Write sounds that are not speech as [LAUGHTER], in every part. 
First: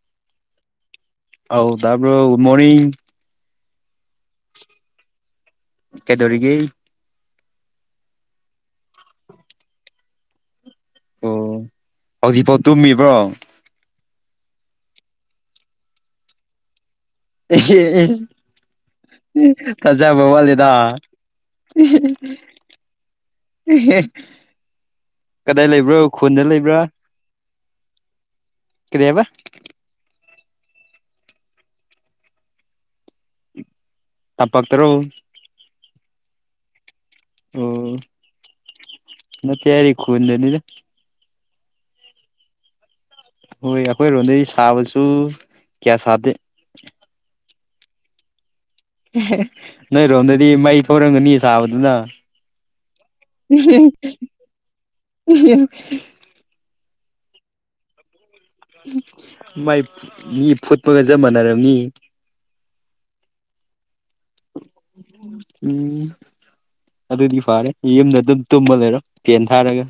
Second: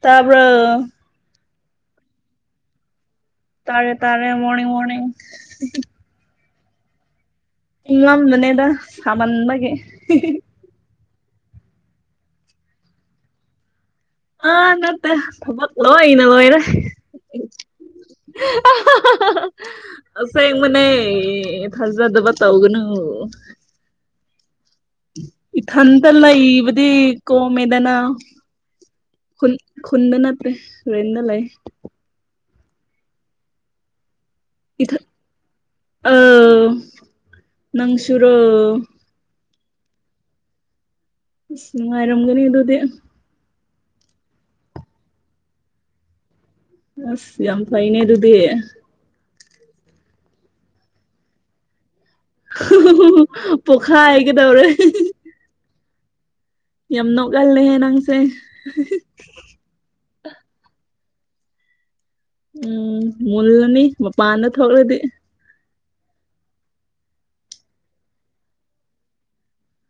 ꯇꯕꯔꯣ ꯑꯧ ꯇꯥꯕꯔꯣ ꯃꯣꯔꯅꯤꯡ ꯇꯥꯔꯦ ꯇꯥꯔꯦ ꯃꯣꯔꯅꯤꯡ ꯃꯣꯔꯅꯤꯡ ꯀꯩꯗꯧꯔꯤꯒꯦ ꯏꯪꯂꯝꯕꯅꯦꯗ ꯁꯥꯃꯟꯕꯒꯤ ꯑꯣ ꯍꯧꯖꯤꯛꯐꯥꯎ ꯇꯨꯝꯃꯤꯕ꯭ꯔꯣ ꯑꯥ ꯅꯠꯇꯦ ꯊꯕꯛ ꯂꯣꯏꯅ ꯂꯣꯏꯔꯦ [INAUDIBLE] ꯊꯥꯖꯕ ꯑꯁꯦꯡꯕꯅꯦ ꯋꯥꯠꯂꯤꯗ ꯊꯥꯖꯗꯕ ꯇꯧꯒꯅꯨ [INAUDIBLE] ꯀꯗꯥꯏ ꯏꯊꯟꯇꯥ ꯂꯩꯕ꯭ꯔꯣ ꯈꯨꯟꯗ ꯂꯩꯕꯗꯤ ꯂꯩꯕ꯭ꯔꯥ ꯀꯣꯝꯃꯦꯗꯥꯅ ꯀꯤꯔꯤ ꯍꯥꯏꯕꯥ ꯈꯨꯟ ꯈꯨꯨꯟꯗ ꯅꯠꯇꯦ ꯔꯦꯟꯗ ꯂꯩꯥ ꯇꯝꯄꯥꯥꯛꯇꯔꯣ ꯑꯧ ꯑꯣ ꯅꯪꯁꯨꯨꯔꯣ ꯅꯠꯇꯦ ꯑꯩ ꯈꯨꯟꯗꯅꯤꯗ ꯏꯁ ꯅꯨꯡꯉꯥꯏꯔꯝꯒꯅꯤ ꯑꯗꯨꯗꯤ ꯍꯣꯏ ꯑꯩꯈꯣꯏꯔꯣꯝꯗꯤ ꯁꯥꯕꯁꯨ ꯀꯤꯌꯥ ꯁꯥꯗꯦ ꯑꯁ ꯌꯥꯝ ꯐꯩꯅꯦ ꯑꯗꯨꯗꯤ ꯅꯣꯏꯔꯣꯝꯗꯗꯤ ꯃꯩ ꯊꯣꯔꯝꯒꯅꯤ ꯁꯥꯕꯗꯨꯅ ꯄꯣꯛꯈꯥꯏꯒꯗꯧꯔꯦ [UNINTELLIGIBLE] ꯌꯥꯝ ꯅꯣꯛꯒꯜꯂꯦꯍꯦ ꯅꯪꯁꯦ ꯃꯥꯏ ꯃꯤ ꯐꯨꯠꯄꯒ ꯆꯞ ꯃꯥꯟꯅꯔꯕꯅꯤ ꯎꯝ ꯃꯨꯜꯅꯤ ꯃꯄꯥꯟꯗ ꯊꯣꯛꯂꯗꯤ ꯎꯝ ꯑꯗꯨꯗꯤ ꯐꯔꯦ ꯌꯨꯝꯗ ꯑꯗꯨꯝ ꯇꯨꯝꯕ ꯂꯩꯔꯣ ꯄꯦꯟ ꯊꯥꯔꯒ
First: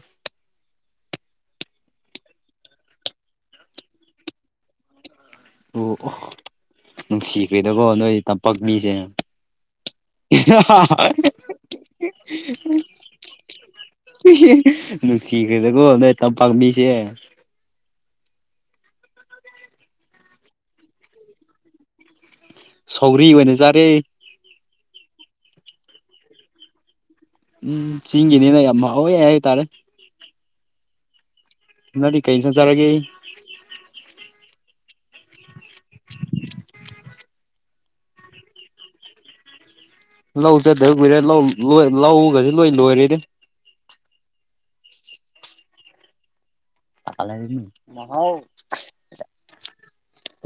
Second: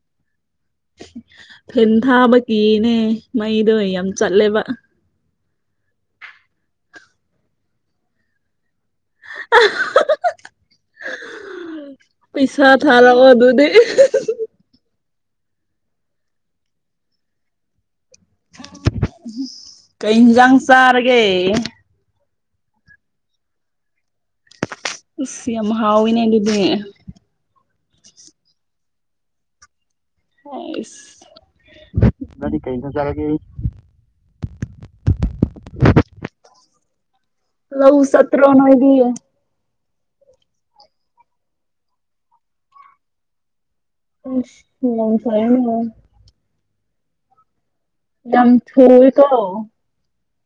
ꯐꯦꯟ ꯊꯥꯕ ꯀꯅꯦ ꯃꯩꯗꯣ ꯌꯥꯝ ꯆꯠꯂꯦꯕ ꯑꯣ ꯅꯨꯡꯁꯤꯈ꯭ꯔꯦꯗꯀꯣ ꯅꯣꯏ ꯇꯝꯄꯥꯛ ꯃꯤꯁꯦ ꯄꯩꯁꯥ ꯊꯥꯔꯛꯑꯣ ꯑꯗꯨꯗꯤ [UNINTELLIGIBLE] ꯅꯨꯡꯁꯤꯈ꯭ꯔꯦꯗꯀꯣ ꯅꯣꯏ ꯇꯝꯄꯥꯛ ꯃꯤꯁꯦ ꯀꯩ ꯏꯟꯖꯥꯡ ꯆꯔꯒꯦ ꯁꯧꯒꯔꯤ ꯑꯣꯏꯅ ꯆꯥꯔꯦ ꯑꯁ ꯌꯥꯝ ꯍꯥꯎꯋꯤꯅꯦ ꯑꯗꯨꯗꯤ ꯎꯝ ꯆꯤꯡꯒꯤꯅꯤꯅꯥ ꯌꯥꯝ ꯍꯥꯎꯏ ꯍꯥꯏꯇꯔꯦ ꯑꯁ ꯅꯡꯗꯤ ꯀꯩ ꯏꯟꯁꯥꯡ ꯆꯥꯔꯒꯤ [UNINTELLIGIBLE] ꯂꯧ ꯆꯠꯇ꯭ꯔꯣ ꯅꯣꯏꯗꯤ ꯂꯧ ꯆꯗ ꯀꯨꯏꯔꯦ ꯂꯧ ꯂ ꯂꯧꯒꯁꯤ ꯂꯣꯏ ꯂꯣꯏꯔꯦꯗꯤ [UNINTELLIGIBLE] ꯌꯥꯝ ꯊꯨꯏꯀꯣ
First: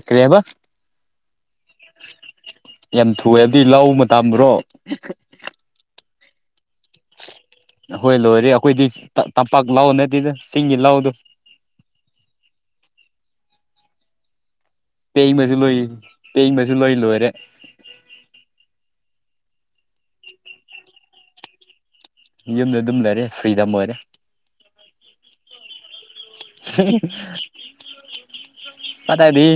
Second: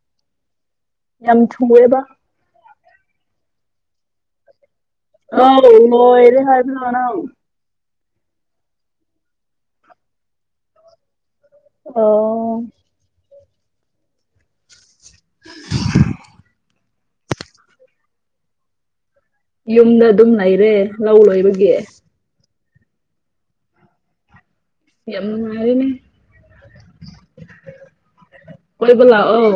ꯀꯔꯤꯕ [UNINTELLIGIBLE] ꯌꯥꯝ ꯊꯨꯑꯦ ꯑꯗꯨꯗꯤ ꯂꯧ ꯃꯥꯇꯝꯔꯣ [UNINTELLIGIBLE] ꯍꯣꯏ ꯂꯣꯏꯔꯦ ꯑꯩꯈꯣꯏꯗꯤ ꯇꯝꯄꯥꯛ ꯂꯥꯎ ꯅꯠꯇꯗ ꯆꯤꯡꯒꯤ ꯂꯍꯗꯣ ꯑꯣ ꯄꯦꯡꯕꯁꯨ ꯂꯣꯏ ꯄꯦꯡꯕꯁꯨ ꯂꯣꯏ ꯂꯣꯏꯔꯦ ꯌꯨꯝꯗ ꯑꯗꯨꯝ ꯂꯩꯔꯦ ꯂꯧ ꯂꯣꯏꯕꯒꯤ ꯌꯨꯝꯗ ꯑꯗꯨꯝ ꯂꯩꯔꯦ ꯐ꯭ꯔꯤꯗꯝ ꯑꯣꯏꯔꯦ ꯌꯥꯝ ꯅꯨꯡꯉꯥꯏꯒꯅꯤ ꯀꯣꯏꯕ ꯄꯇꯥꯥꯏꯕꯤ ꯂꯥꯛꯑꯣ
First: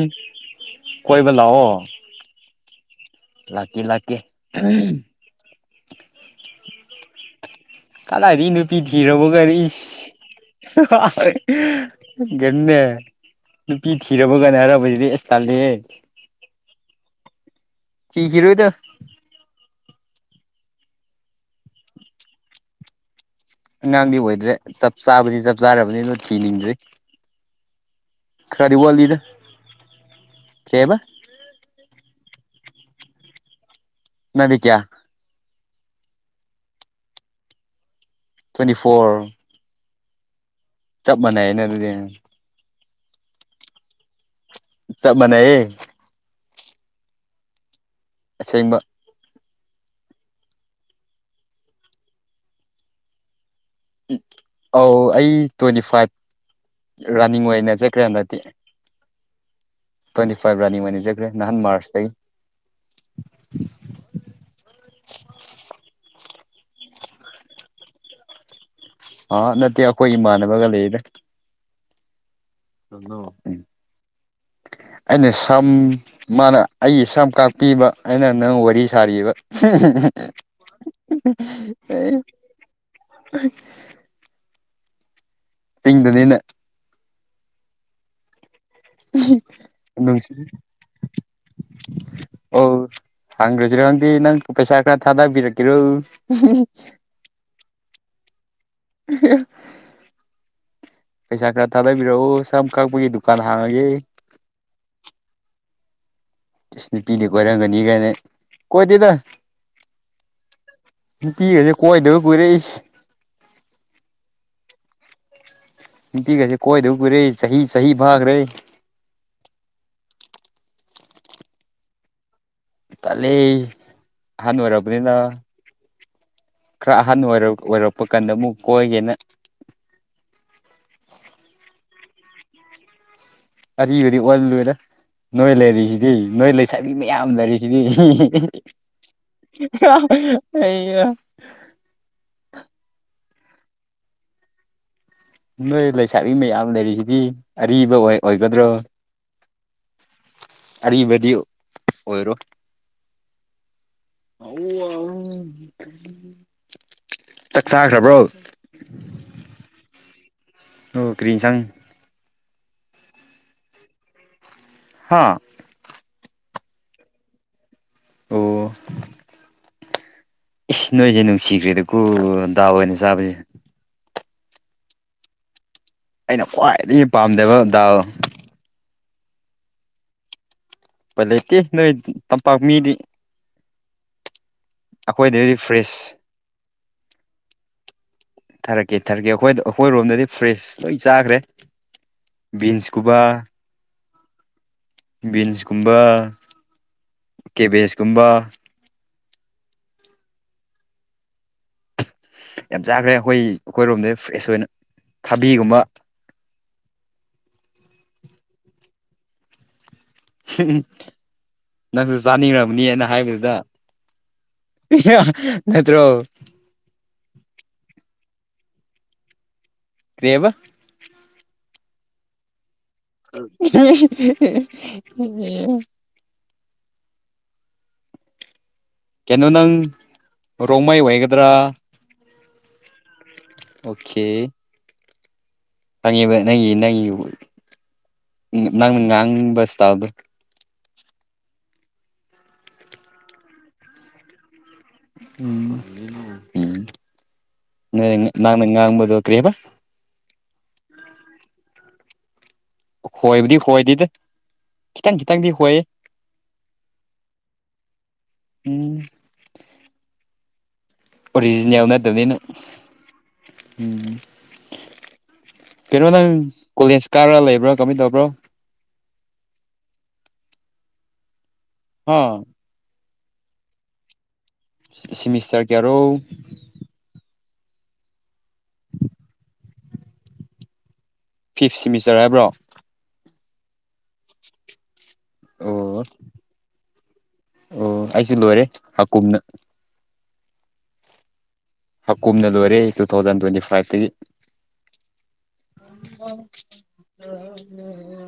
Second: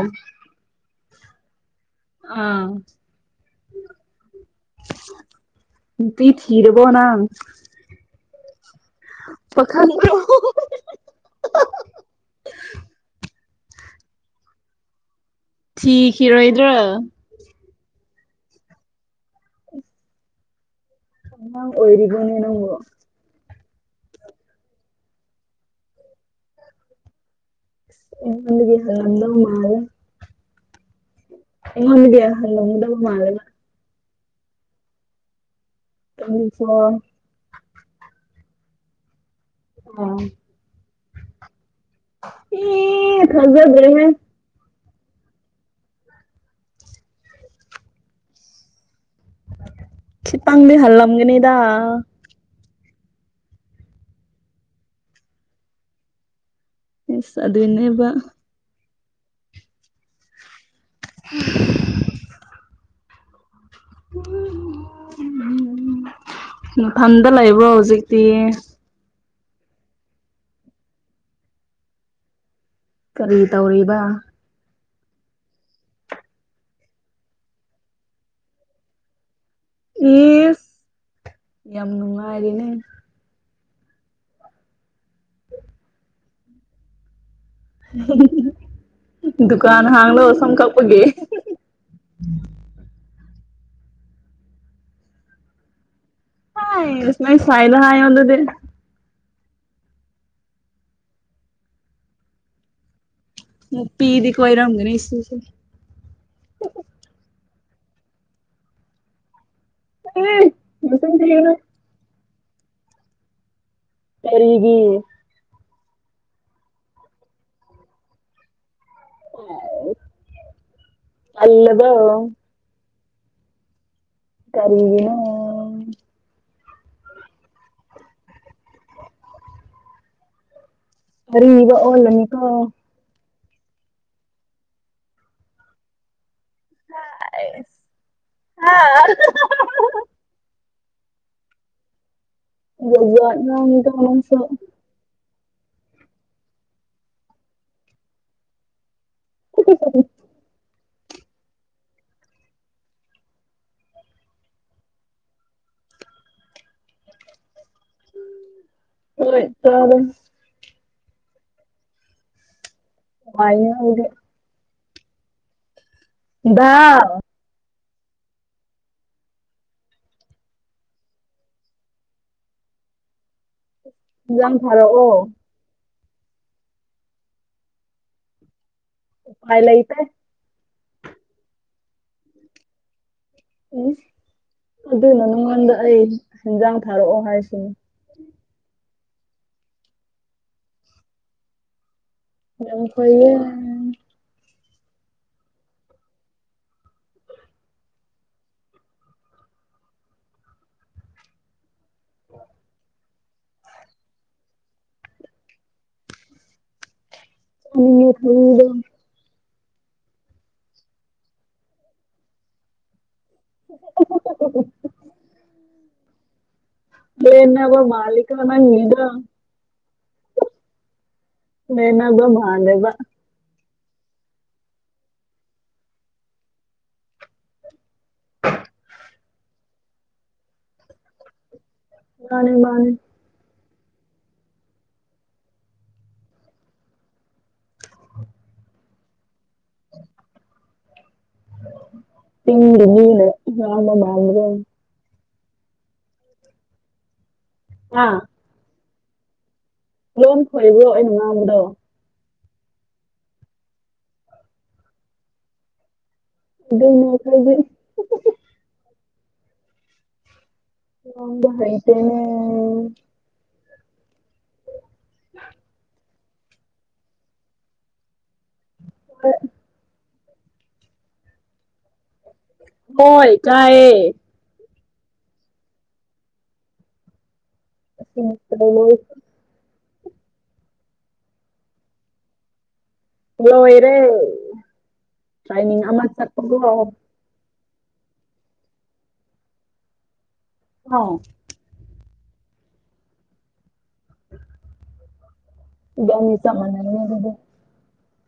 ꯀꯣꯏꯕ ꯂꯥꯛꯑꯣ ꯑꯥ ꯂꯥꯛꯀꯤ ꯂꯥꯛꯀꯦ ꯎꯝ ꯅꯨꯄꯤ ꯊꯤꯔꯕꯣ ꯅꯪ ꯀꯗꯥꯏꯗꯒꯤ ꯅꯨꯄꯤ ꯊꯤꯔꯕꯀꯔꯤ ꯏꯁ ꯄꯥꯈꯪꯔꯣ ꯅꯨꯄꯤ ꯊꯤꯔꯕꯒꯅ ꯍꯥꯏꯔꯕꯁꯤꯗꯤ ꯑꯁ ꯇꯥꯜꯂꯤꯍꯦ ꯊꯤꯈꯤꯔꯣꯏꯗ꯭ꯔꯣ ꯊꯤꯈꯤꯔꯣꯏꯗ [UNINTELLIGIBLE] ꯑꯉꯥꯡꯗꯤ ꯑꯣꯏꯗ꯭ꯔꯦ ꯆꯞ ꯆꯥꯕꯗꯤ ꯆꯞ ꯆꯥꯔꯕꯅꯤꯅ ꯊꯤꯅꯤꯡꯗ꯭ꯔꯤ ꯈꯔꯗꯤ [UNINTELLIGIBLE] ꯀꯩꯍꯥꯏꯕ ꯏꯉꯟꯗꯤ ꯍꯜꯂꯗꯕꯨ ꯃꯥꯜꯗꯅ ꯅꯥꯗꯤꯀꯌꯥ ꯑꯗꯨꯁꯨ ꯇ꯭ꯋꯦꯟꯇꯤ ꯐꯣꯔ ꯑ ꯆꯞ ꯃꯥꯟꯅ ꯌꯦꯅ ꯑꯗꯨꯗꯤ ꯑꯦ ꯐꯖꯗꯔ꯭ꯦꯍꯦ ꯆꯞꯃꯅꯥꯌꯦ ꯑꯁꯦꯡꯕ ꯈꯤꯇꯪꯗꯤ ꯍꯜꯂꯝꯒꯅꯤꯗꯥ ꯑꯧ ꯑꯩ ꯇ꯭ꯋꯦꯟꯇꯤ ꯐꯥꯏꯚ ꯏꯁ ꯔꯟꯅꯤꯡ ꯑꯣꯏꯅ ꯆꯠꯈ꯭ꯔꯦ ꯑꯗꯨꯏꯅꯦꯕ ꯍꯟꯗꯛꯇꯤ ꯇ꯭ꯋꯦꯟꯇꯤ ꯐꯥꯏꯚ ꯔꯟꯅꯤꯡ ꯑꯣꯏꯖꯈ꯭ꯔꯦ ꯅꯍꯥꯟ ꯃꯥꯔꯁꯇꯒꯤ [UNINTELLIGIBLE] ꯅꯊꯟꯗ ꯂꯩꯕ꯭ꯔꯣ ꯍꯧꯖꯤꯛꯇꯤ ꯑꯥ ꯅꯠꯇꯦ ꯑꯩꯈꯣꯏ ꯏꯃꯥꯟꯅꯕꯒ ꯂꯩꯗ ꯀꯔꯤ ꯇꯧꯔꯤꯕ [UNINTELLIGIBLE] ꯑꯩꯅꯥ ꯁꯝ ꯃꯥꯅ ꯑꯩꯒꯤ ꯁꯝ ꯀꯥꯛꯄꯤꯕ ꯑꯩꯅ ꯅꯪ ꯋꯥꯔꯤ ꯁꯥꯔꯤꯕ ꯏꯁ ꯌꯥꯝ ꯅꯨꯡꯉꯥꯏꯔꯤꯅꯦ [UNINTELLIGIBLE] [UNINTELLIGIBLE] [UNINTELLIGIBLE] ꯗꯨꯀꯥꯟ ꯍꯥꯡꯂꯣ ꯅꯨꯡꯁꯤ ꯁꯝ ꯀꯛꯄꯒꯤ ꯑꯣ ꯍꯪꯒ꯭ꯔꯁꯤꯔꯣ ꯈꯪꯗꯦ ꯅꯪ ꯄꯩꯁꯥ ꯈꯔ ꯊꯥꯗꯕꯤꯔꯛꯀꯦꯔꯣ ꯍꯥꯏ ꯏꯁ ꯅꯣꯏꯁꯥꯏꯗ ꯍꯥꯏꯌꯣꯗꯨꯗꯤ [UNINTELLIGIBLE] ꯄꯩꯁꯥ ꯈꯔ ꯊꯥꯗꯕꯤꯔꯛꯑꯣ ꯁꯝ ꯀꯛꯄꯒꯤꯗꯨ ꯅꯨꯄꯤꯗꯤ ꯀꯣꯏꯔꯝꯒꯅꯤ [UNINTELLIGIBLE] ꯏꯁ ꯅꯨꯄꯤꯗꯤ ꯀꯣꯏꯔꯝꯒꯅꯤ ꯀꯥꯏꯅꯦ ꯀꯣꯏꯗꯦꯗ ꯃꯆꯤꯟ ꯊꯤꯒꯅꯨ ꯅꯨꯄꯤꯒꯁꯦ ꯀꯣꯏꯗꯕ ꯀꯨꯏꯔꯦ ꯏꯁ ꯀꯔꯤꯒꯤ ꯅꯨꯄꯤꯒꯁꯦ ꯀꯣꯏꯗꯕ ꯀꯨꯏꯔꯦ ꯆꯍꯤ ꯆꯍꯤ ꯐꯥꯈ꯭ꯔꯦ [UNINTELLIGIBLE] ꯇꯜꯂꯥꯕꯣ ꯇꯜꯂꯦ ꯑꯍꯜ ꯑꯣꯏꯔꯕꯅꯤꯅ ꯀꯔꯤꯒꯤꯅꯣ ꯈꯔ ꯑꯍꯟ ꯑꯣꯏ ꯑꯣꯏꯔꯛꯄ ꯀꯥꯟꯗ ꯑꯃꯨꯛ ꯀꯣꯏꯒꯦꯅ ꯑꯔꯤꯕ ꯑꯣꯜꯂꯅꯤ ꯀꯣ ꯑꯔꯤꯕꯗꯤ ꯑꯣꯜꯂꯣꯏꯗ ꯅꯣꯏ ꯂꯩꯔꯤꯁꯤꯗꯤ ꯅꯣꯏ ꯂꯩꯁꯥꯕꯤ ꯃꯌꯥꯝ ꯂꯩꯔꯤꯁꯤꯗꯤ [UNINTELLIGIBLE] ꯖꯥꯠ ꯖꯥꯠ ꯉꯥꯡꯏꯗ ꯅꯪꯁꯨ ꯅꯣꯏ ꯂꯩꯁꯥꯕꯤ ꯃꯌꯥꯝ ꯂꯩꯔꯤꯁꯤꯗꯤ ꯑꯔꯤꯕ ꯑꯣꯏꯒꯗ꯭ꯔꯣ [UNINTELLIGIBLE] [INAUDIBLE] ꯑꯔꯤꯕꯗꯤ ꯑꯣꯏꯔꯣꯏ [UNINTELLIGIBLE] [INAUDIBLE] ꯆꯥꯛ ꯆꯥꯈ꯭ꯔꯕ꯭ꯔꯣ ꯍꯣꯏ ꯆꯥꯔꯦ ꯑꯣ ꯀ꯭ꯔꯤ ꯑꯦꯟꯁꯥ [INAUDIBLE] ꯍꯥꯥ ꯗꯥꯜ ꯑꯣ ꯏꯁ ꯅꯣꯏꯁꯦ ꯅꯨꯡꯁꯤꯈ꯭ꯔꯦꯗ ꯀꯣ ꯗꯥꯜ ꯑꯣꯏꯅ ꯆꯥꯕꯁꯦ ꯍꯦꯟꯖꯥꯡ ꯊꯥꯔꯛꯑꯣ ꯑꯩꯅ ꯈ꯭ꯋꯥꯏꯗꯒꯤ ꯄꯥꯝꯗꯕ ꯗꯥꯜ ꯎꯄꯥꯏ ꯂꯩꯇꯦ ꯎꯄꯥꯏ ꯂꯩꯇꯦ ꯅꯣꯏꯇꯝꯄꯥꯛ ꯃꯤꯗꯤ ꯎꯝ ꯑꯗꯨꯅ ꯑꯩꯈꯣꯏꯗꯗꯤ ꯅꯉꯣꯟꯗ ꯑꯩ ꯐ꯭ꯔꯦꯁ ꯍꯦꯟꯖꯥꯡ ꯊꯥꯔꯛꯑꯣ ꯍꯥꯏꯁꯤꯅꯦ ꯊꯥꯔꯛꯀꯦ ꯊꯥꯔꯛꯀꯦ ꯑꯩꯈꯣꯏꯗ ꯑꯩꯈꯣꯏꯔꯣꯝꯗꯗꯤ ꯐ꯭ꯔꯦꯁ ꯂꯣꯏ ꯆꯥꯈ꯭ꯔꯦ ꯌꯥꯝ ꯕꯤꯟꯁꯀꯨꯝꯕ ꯐꯩꯌꯦ ꯕꯤꯟꯁꯀꯨꯝꯕ ꯀꯦꯕꯦꯁꯀꯨꯝꯕ ꯌꯥꯝ ꯆꯥꯈ꯭ꯔꯦ ꯑꯩꯈꯣꯏ ꯑꯩꯈꯣꯏꯔꯣꯝꯗ ꯐ꯭ꯔꯦꯁ ꯑꯣꯏꯅ ꯊꯥꯕꯤꯒꯨꯝꯕ [UNINTELLIGIBLE] ꯅꯪꯁꯨ ꯆꯥꯅꯤꯡꯔꯝꯅꯤꯅ ꯍꯥꯏꯕ [UNINTELLIGIBLE] ꯅꯠꯇ꯭ꯔꯣ ꯂꯦꯟꯅꯕ ꯃꯥꯜꯂꯤꯀꯣ ꯅꯪꯒꯤꯗꯣ ꯀꯔꯤꯕ ꯂꯦꯟꯅꯥꯕ ꯃꯥꯥꯜꯂꯦꯕ [UNINTELLIGIBLE] [UNINTELLIGIBLE] ꯀꯩꯅꯣ ꯅꯪ ꯔꯣꯡꯃꯩ ꯑꯣꯏꯒꯗ꯭ꯔꯥ ꯃꯥꯅꯦ ꯃꯥꯅꯦ ꯑꯣꯀꯦ ꯈꯪꯉꯤꯕ ꯅꯪꯒꯤ ꯅꯪꯒꯤ ꯅꯪꯅ ꯉꯥꯡꯕ ꯏꯁꯇꯥꯏꯜꯗꯣ ꯆꯤꯡꯃꯤꯒꯤ ꯃꯤꯅꯥ ꯉꯥꯡꯕ ꯃꯥꯟꯕꯔꯣ꯫ ꯑꯥ ꯅꯪꯅ ꯉꯡꯕꯗꯣ ꯀ꯭ꯔꯤꯕ ꯂꯣꯟ ꯈꯣꯏꯕ꯭ꯔꯣ ꯑꯩꯩꯅ ꯉꯥꯡꯕꯗꯣ ꯈꯣꯏꯕꯨꯗꯤ ꯈꯣꯏꯗꯤꯗ ꯈꯤꯇꯪ ꯈꯤꯇꯪꯗꯤ ꯍꯣꯏ [UNINTELLIGIBLE] ꯎꯝ ꯉꯥꯡꯕ ꯑꯣꯔꯤꯖꯤꯅꯦꯜ ꯍꯩꯇꯦꯅꯦ ꯅꯥꯠꯇꯕꯅꯤꯅ ꯎꯝ ꯀꯩꯅꯣ ꯅꯪ ꯀꯣꯂꯦꯖ ꯀꯥꯔꯥ ꯂꯩꯕ꯭ꯔꯣ ꯀꯃꯥꯏ ꯇꯧꯕ꯭ꯔꯣ ꯍꯣꯏ꯫ ꯍꯥ ꯍꯣꯏ ꯀꯥꯏꯌꯦ ꯁꯤꯃꯤꯁꯇꯔ ꯀꯌꯥꯔꯣ [UNINTELLIGIBLE] ꯐꯤꯞ ꯁꯤꯃꯤꯁꯇꯔ ꯍꯥꯏꯕ꯭ꯔꯣ ꯍꯂꯣꯔꯦ ꯇ꯭ꯔꯥꯏꯅꯤꯡ ꯑꯣ ꯑꯃ ꯆꯠꯄꯀꯣ ꯑꯣ ꯑꯩꯁꯨ ꯂꯣꯏꯔꯦ ꯍꯥꯀꯨꯝꯅ [UNINTELLIGIBLE] ꯍ ꯀꯨꯝꯅ ꯂꯣꯏꯔꯦ ꯇꯨ ꯊꯥꯎꯖꯟ ꯇ꯭ꯋꯦꯟꯇꯤ ꯐꯥꯏꯚꯇꯒꯤ ꯏꯕꯅꯤ ꯆꯞ ꯃꯅꯥꯔꯦ ꯑꯗꯨꯗꯤ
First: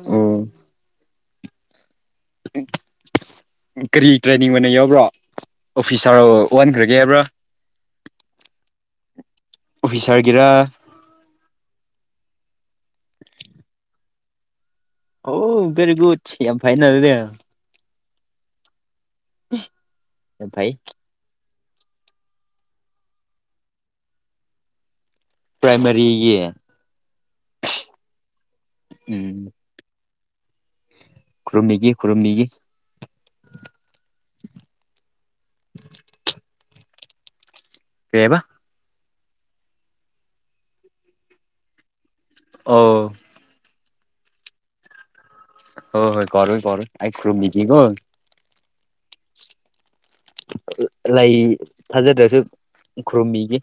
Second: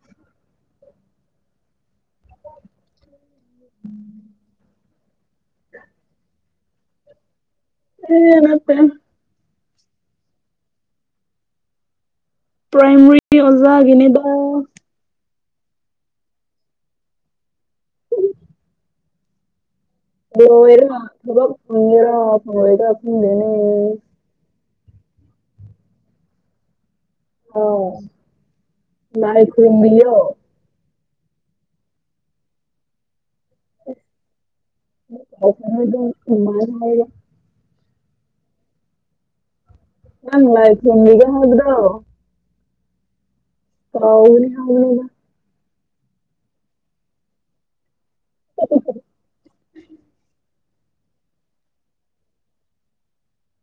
ꯎꯝ ꯀꯔꯤ ꯇ꯭ꯔꯦꯅꯤꯡ ꯑꯣꯏꯅ ꯌꯥꯎꯕ꯭ꯔꯣ ꯑꯣꯐꯤꯁ ꯁꯥꯔ ꯑꯣꯟꯈ꯭ꯔꯒꯦ ꯍꯥꯏꯕ꯭ꯔꯥ ꯅꯥꯠꯇꯦ ꯑꯣꯐꯤꯁꯔꯒꯤꯔ ꯄꯥꯏꯃꯔꯤ ꯑꯣꯖꯥꯒꯤꯅꯤꯗ ꯑꯣ ꯕꯦꯔꯤꯒꯨꯗ ꯌꯥꯝ ꯐꯥꯏꯅ ꯗꯨꯗꯤ [UNINTELLIGIBLE] [UNINTELLIGIBLE] ꯄ꯭ꯔꯥꯏꯃꯥꯔꯤꯒꯤ ꯑꯣ ꯂꯥꯏ ꯎꯝ ꯈꯨꯔꯨꯝꯕꯤꯑꯣ ꯈꯨꯔꯨꯝꯕꯤꯒꯦ ꯈꯨꯔꯨꯝꯕꯤꯒꯦ [UNINTELLIGIBLE] ꯀꯩ ꯍꯥꯏꯕ ꯅꯪ ꯂꯥꯏ ꯈꯨꯔꯨꯝꯕꯤꯒꯦ ꯍꯥꯏꯕꯗꯣ ꯑꯣ ꯀꯧꯅꯤ ꯍꯥꯏꯕꯅꯤꯗ ꯍꯣ ꯍꯣꯏ ꯀꯎꯔꯣꯏ ꯀꯎꯔꯣꯏ ꯑꯩ ꯈꯨꯔꯨꯝꯕꯤꯒꯦ ꯀꯣ [UNINTELLIGIBLE] ꯂꯩ ꯐꯖꯗ꯭ꯔꯁꯨ ꯈꯨꯔꯨꯝꯃꯤꯒꯤ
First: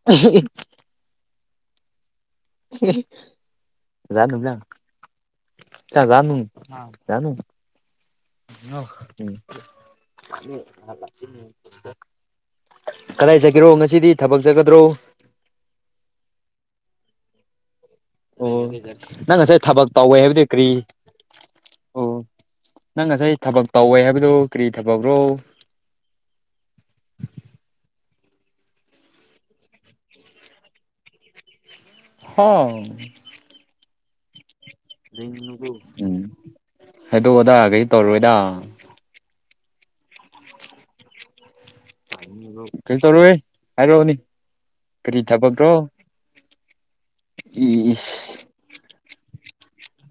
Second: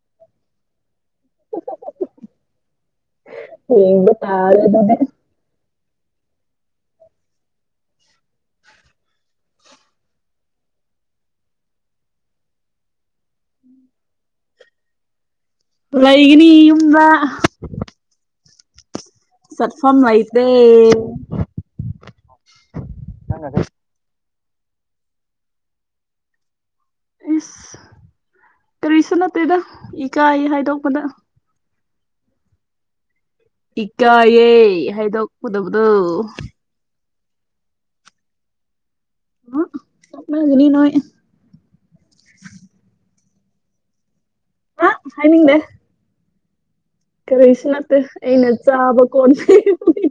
[UNINTELLIGIBLE] [UNINTELLIGIBLE] ꯌꯦꯡꯕ ꯇꯥꯔꯦ ꯑꯗꯨꯗꯤ [INAUDIBLE] [UNINTELLIGIBLE] [UNINTELLIGIBLE] ꯀꯗꯥꯏ ꯆꯇꯀꯤꯔꯣ ꯉꯁꯤꯗꯤ ꯊꯕꯛ ꯆꯠꯀꯗ꯭ꯔꯣ ꯂꯩꯒꯅꯤ ꯌꯨꯝꯗ ꯑꯣ ꯅꯪ ꯉꯁꯥꯏ ꯊꯕꯛ ꯆꯠꯐꯝ ꯇꯧꯋꯦ ꯍꯥꯏꯕꯗꯤ ꯂꯩꯇꯦ ꯀ꯭ꯔꯤ ꯑꯣ ꯅꯪ ꯉꯁꯥꯏ ꯊꯕꯛ ꯇꯧꯋꯦ ꯍꯥꯏꯕꯗꯨ ꯀ꯭ꯔꯤ ꯊꯕꯛꯔꯣ ꯏꯁ ꯀꯔꯤꯁꯨ ꯅꯠꯇꯦꯗ ꯏꯀꯥꯏꯌꯦ ꯍꯥꯏꯗꯣꯛꯄꯗ ꯍꯥ ꯏꯀꯥꯏꯌꯦ ꯍꯥꯏꯗꯣꯛꯀꯗꯕꯗꯣ ꯍꯥꯏꯗꯣꯛ ꯑꯣꯗꯥ ꯀꯩꯁꯨ ꯇꯧꯔꯣꯏꯗ ꯎꯝ ꯅꯣꯛꯅꯒꯅꯤ ꯅꯣꯏ ꯀꯩꯁꯨ ꯇꯧꯔꯣꯏ ꯍꯦ ꯍꯥꯏꯔꯛ ꯑꯣꯅꯤ ꯑ ꯀꯔꯤ ꯍꯥꯏꯅꯤꯡꯗꯦ ꯊꯕꯛꯔꯣ ꯀꯔꯤꯁꯨ ꯅꯠꯇꯦ ꯏꯁ ꯑꯩꯅ ꯆꯥꯕ ꯀꯣꯟ ꯐꯦꯡꯕꯅꯤ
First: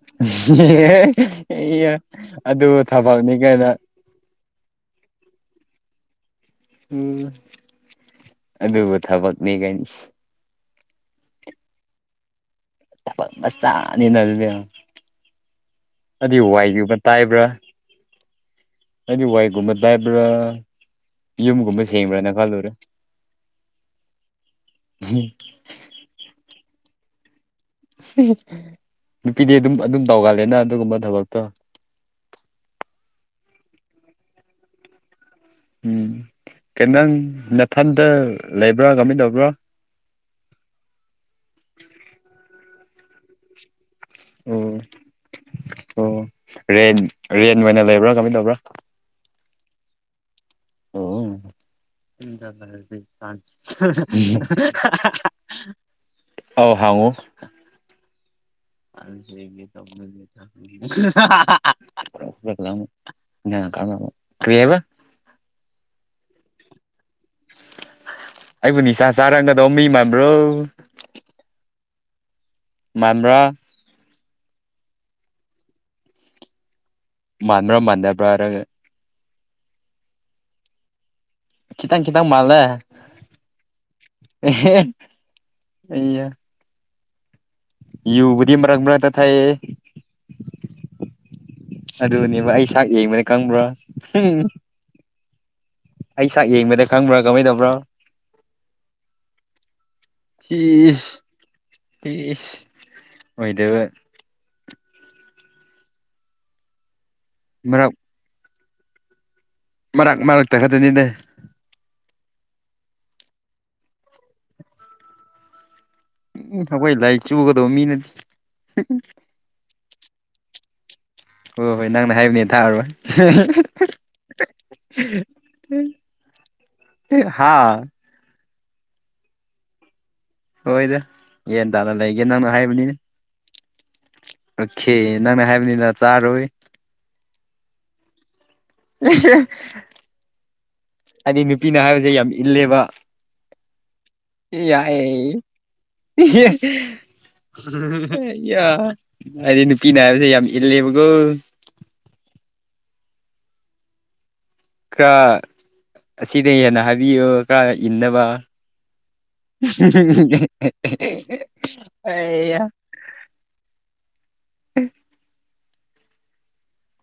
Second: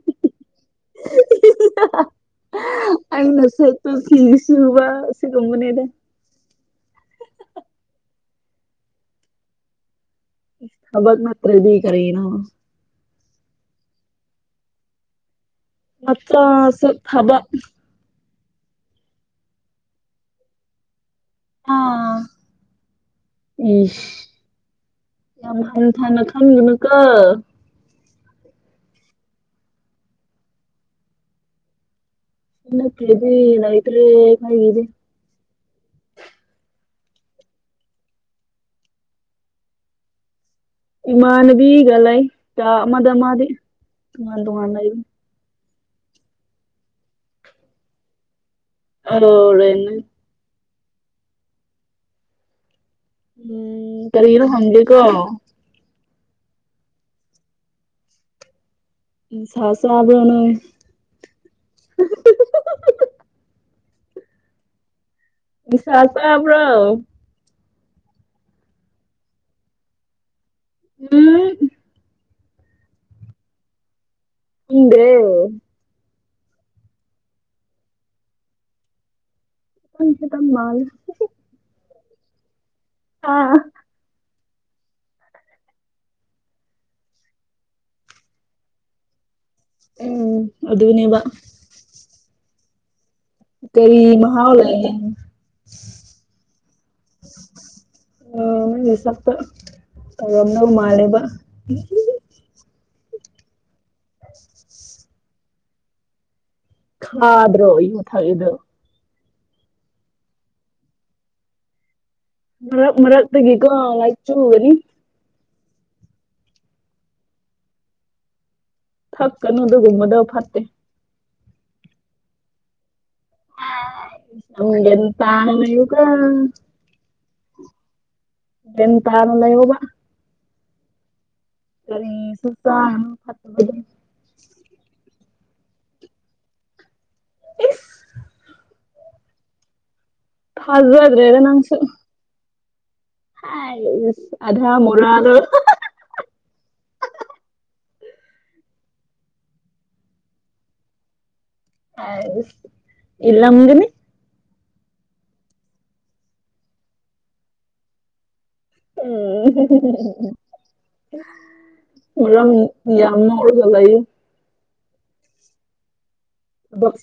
ꯑꯗꯨꯕꯨ ꯊꯕꯛꯅꯤ ꯀꯥꯏꯅ ꯁꯨꯝ ꯐꯤ ꯁꯨꯕ ꯑꯁꯤꯒꯨꯝꯕꯅꯤꯗ ꯎꯝ ꯑꯗꯨꯕꯨ ꯊꯕꯛꯅꯤ ꯀꯥꯏꯅ ꯍꯕꯛ ꯅꯠꯇ꯭ꯔꯗꯤ ꯀꯔꯤꯅꯣ ꯊꯕꯛ ꯃꯆꯥꯅꯤꯅ ꯑꯗꯨꯗꯤ ꯑꯗꯨꯗꯤ ꯋꯥꯏꯖꯨ ꯃꯆꯥꯁꯨ ꯈꯔꯥ ꯇꯥꯏꯕ꯭ꯔꯥ ꯊꯕꯛ ꯅꯣꯏꯗꯤ ꯋꯥꯏꯒꯨꯝꯕ ꯇꯥꯏꯕ꯭ꯔꯥ ꯌꯨꯝ ꯒꯨꯝꯕ ꯑꯥ ꯁꯦꯡꯕ꯭ꯔꯅ ꯈꯜꯂꯨꯔꯦ ꯏꯁ ꯌꯥꯝ ꯍꯟꯊꯥꯅ ꯈꯟꯒꯅꯨꯀꯣ ꯅꯨꯄꯤꯗꯤ ꯑꯗꯨꯝ ꯑꯗꯨꯝ ꯇꯧꯒꯜꯂꯦꯅ ꯑꯗꯨꯒꯨꯝꯕ ꯊꯕꯛꯇꯣ ꯁꯤ ꯅꯠꯇ꯭ꯔꯗꯤ ꯂꯩꯇ꯭ꯔꯦ ꯈꯣꯏꯒꯤꯗꯤ ꯎꯝ ꯀꯩ ꯅꯪ ꯅꯊꯟꯗ ꯂꯩꯕ꯭ꯔꯥ ꯀꯃꯤꯟ ꯇꯧꯕ꯭ꯔꯥ ꯏꯃꯥꯟꯅꯕꯤꯒ ꯂꯩ ꯀꯥ ꯑꯃꯗ ꯃꯥꯗꯤ ꯇꯣꯉꯥꯟ ꯑꯣ ꯇꯣꯉꯥꯟꯅ ꯂꯩ ꯑꯣ ꯔꯦꯟ ꯔꯦꯟ ꯑꯣꯏꯅ ꯂꯩꯕ꯭ꯔꯥ ꯀꯃꯥꯏ ꯇꯧꯕ꯭ꯔꯥ ꯑꯧ ꯔꯦꯟꯅꯦ ꯑꯣ ꯎꯝ ꯀꯔꯤꯔꯣ ꯍꯪꯒꯦꯀꯣ [UNINTELLIGIBLE] ꯑꯣ ꯍꯥꯎꯑꯣ ꯅꯤꯁꯥ ꯑꯗꯨꯒꯤ ꯆꯥꯕ꯭ꯔꯣ ꯇꯧꯕꯅꯤꯗ ꯅꯣꯏ [UNINTELLIGIBLE] [UNINTELLIGIBLE] ꯀꯔꯤ ꯍꯥꯏꯕ ꯅꯤꯁꯥ ꯆꯥꯕ꯭ꯔꯣ ꯑꯩꯕꯨ ꯅꯤꯁꯥ ꯆꯥꯔꯝꯒꯗꯧ ꯃꯤ ꯃꯥꯟꯕ꯭ꯔꯣ ꯎꯝ ꯃꯥꯟꯕ꯭ꯔꯥ ꯈꯪꯗꯦ ꯃꯥꯟꯕ꯭ꯔꯥ ꯃꯥꯟꯗꯕ꯭ꯔꯥ ꯅꯪ ꯎꯝ ꯈꯤꯠꯇꯪ ꯃꯥꯟꯂꯦ ꯈꯤꯠꯇꯪ ꯈꯤꯇꯪ ꯃꯥꯜꯂꯦ ꯑꯥ ꯏꯌꯥ [UNINTELLIGIBLE] ꯕꯨꯗꯤ ꯃꯔꯛ ꯃꯔꯛꯇ ꯊꯛꯑꯦ ꯎꯝ ꯑꯗꯨꯅꯦꯕ ꯑꯗꯨꯅꯦꯕ ꯑꯩ ꯁꯥꯛ ꯌꯦꯡꯕꯗ ꯀꯪꯕ꯭ꯔꯥ ꯀꯔꯤ [UNINTELLIGIBLE] ꯑꯩ ꯁꯥꯛ ꯌꯦꯡꯕꯗ ꯈꯪꯕ꯭ꯔꯥ ꯀꯃꯥꯏ ꯇꯧꯕ꯭ꯔꯥ ꯑ ꯅꯪꯒꯤ ꯁꯛꯇ ꯇꯧꯔꯝꯗꯧ ꯏꯁ ꯃꯥꯜꯂꯦꯕ ꯏꯁ ꯑꯣꯏꯗꯕ [INAUDIBLE] ꯈꯥꯗ꯭ꯔꯣ ꯃꯔꯛ [UNINTELLIGIBLE] ꯊꯛ ꯏꯗꯣ ꯃꯔꯛ ꯃꯔꯛꯇ ꯈꯛꯇꯅꯤꯗ ꯃꯔꯛ ꯃꯔꯛꯇꯒꯤ ꯀꯣ ꯂꯥꯏꯆꯨꯡꯒꯅꯤ ꯎꯝ ꯑꯩꯈꯣꯏ ꯂꯥꯏꯆꯨꯒꯗꯧꯕ ꯃꯤ ꯅꯠꯇꯦ ꯊꯛꯀꯅꯨ ꯑꯗꯨꯒꯨꯝꯕꯗꯣ ꯐꯠꯇꯦ ꯍꯣꯏ ꯍꯣꯏ ꯅꯪꯅ ꯍꯥꯏꯕꯅꯦ ꯊꯥꯛꯑꯔꯣꯏ ꯒ꯭ꯌꯥꯟ ꯇꯅ ꯂꯩꯌꯨꯀꯣ ꯍꯥ ꯒ꯭ꯌꯥꯟ ꯇꯅ ꯂꯩꯌꯨꯕ ꯍꯣꯏꯗ ꯌꯦꯟ ꯇꯥꯅ ꯂꯩꯒꯦ ꯀꯔꯤꯁꯨ ꯅꯪꯅ ꯍꯥꯏꯕꯅꯤꯅꯦ ꯆꯥꯒꯅꯨ ꯐꯠꯇꯕꯗꯣ ꯑꯣꯀꯦ ꯅꯪꯅ ꯍꯥꯏꯕꯅꯤꯅ ꯆꯥꯔꯣꯏ ꯏꯁ [UNINTELLIGIBLE] ꯊꯥꯖꯗ꯭ꯔꯦꯗ ꯑꯩꯗꯤ ꯅꯨꯄꯤꯅ ꯍꯥꯏꯕꯁꯦ ꯌꯥꯝ ꯏꯜꯂꯦꯕ ꯑꯗꯍꯥ ꯃꯣꯔꯥ ꯑꯗꯨ ꯌꯥꯏ [UNINTELLIGIBLE] ꯌꯥ ꯑꯩꯗꯤꯗꯤ ꯅꯨꯄꯤꯅ ꯍꯥꯏꯕꯁꯦ ꯌꯥꯝ ꯏꯜꯂꯦꯕꯀꯣ ꯑꯁ ꯏꯂꯥꯝꯒꯅꯤ ꯈꯔ ꯑꯁꯤꯗꯩ ꯍꯦꯟꯅ ꯍꯥꯏꯕꯤꯌꯨ ꯈꯔ ꯏꯟꯅꯕ ꯎꯝ [UNINTELLIGIBLE] ꯑꯩꯌꯥ ꯌꯥꯝꯅ ꯅꯣꯛꯔꯒ ꯂꯩꯌꯦ ꯊꯕꯛ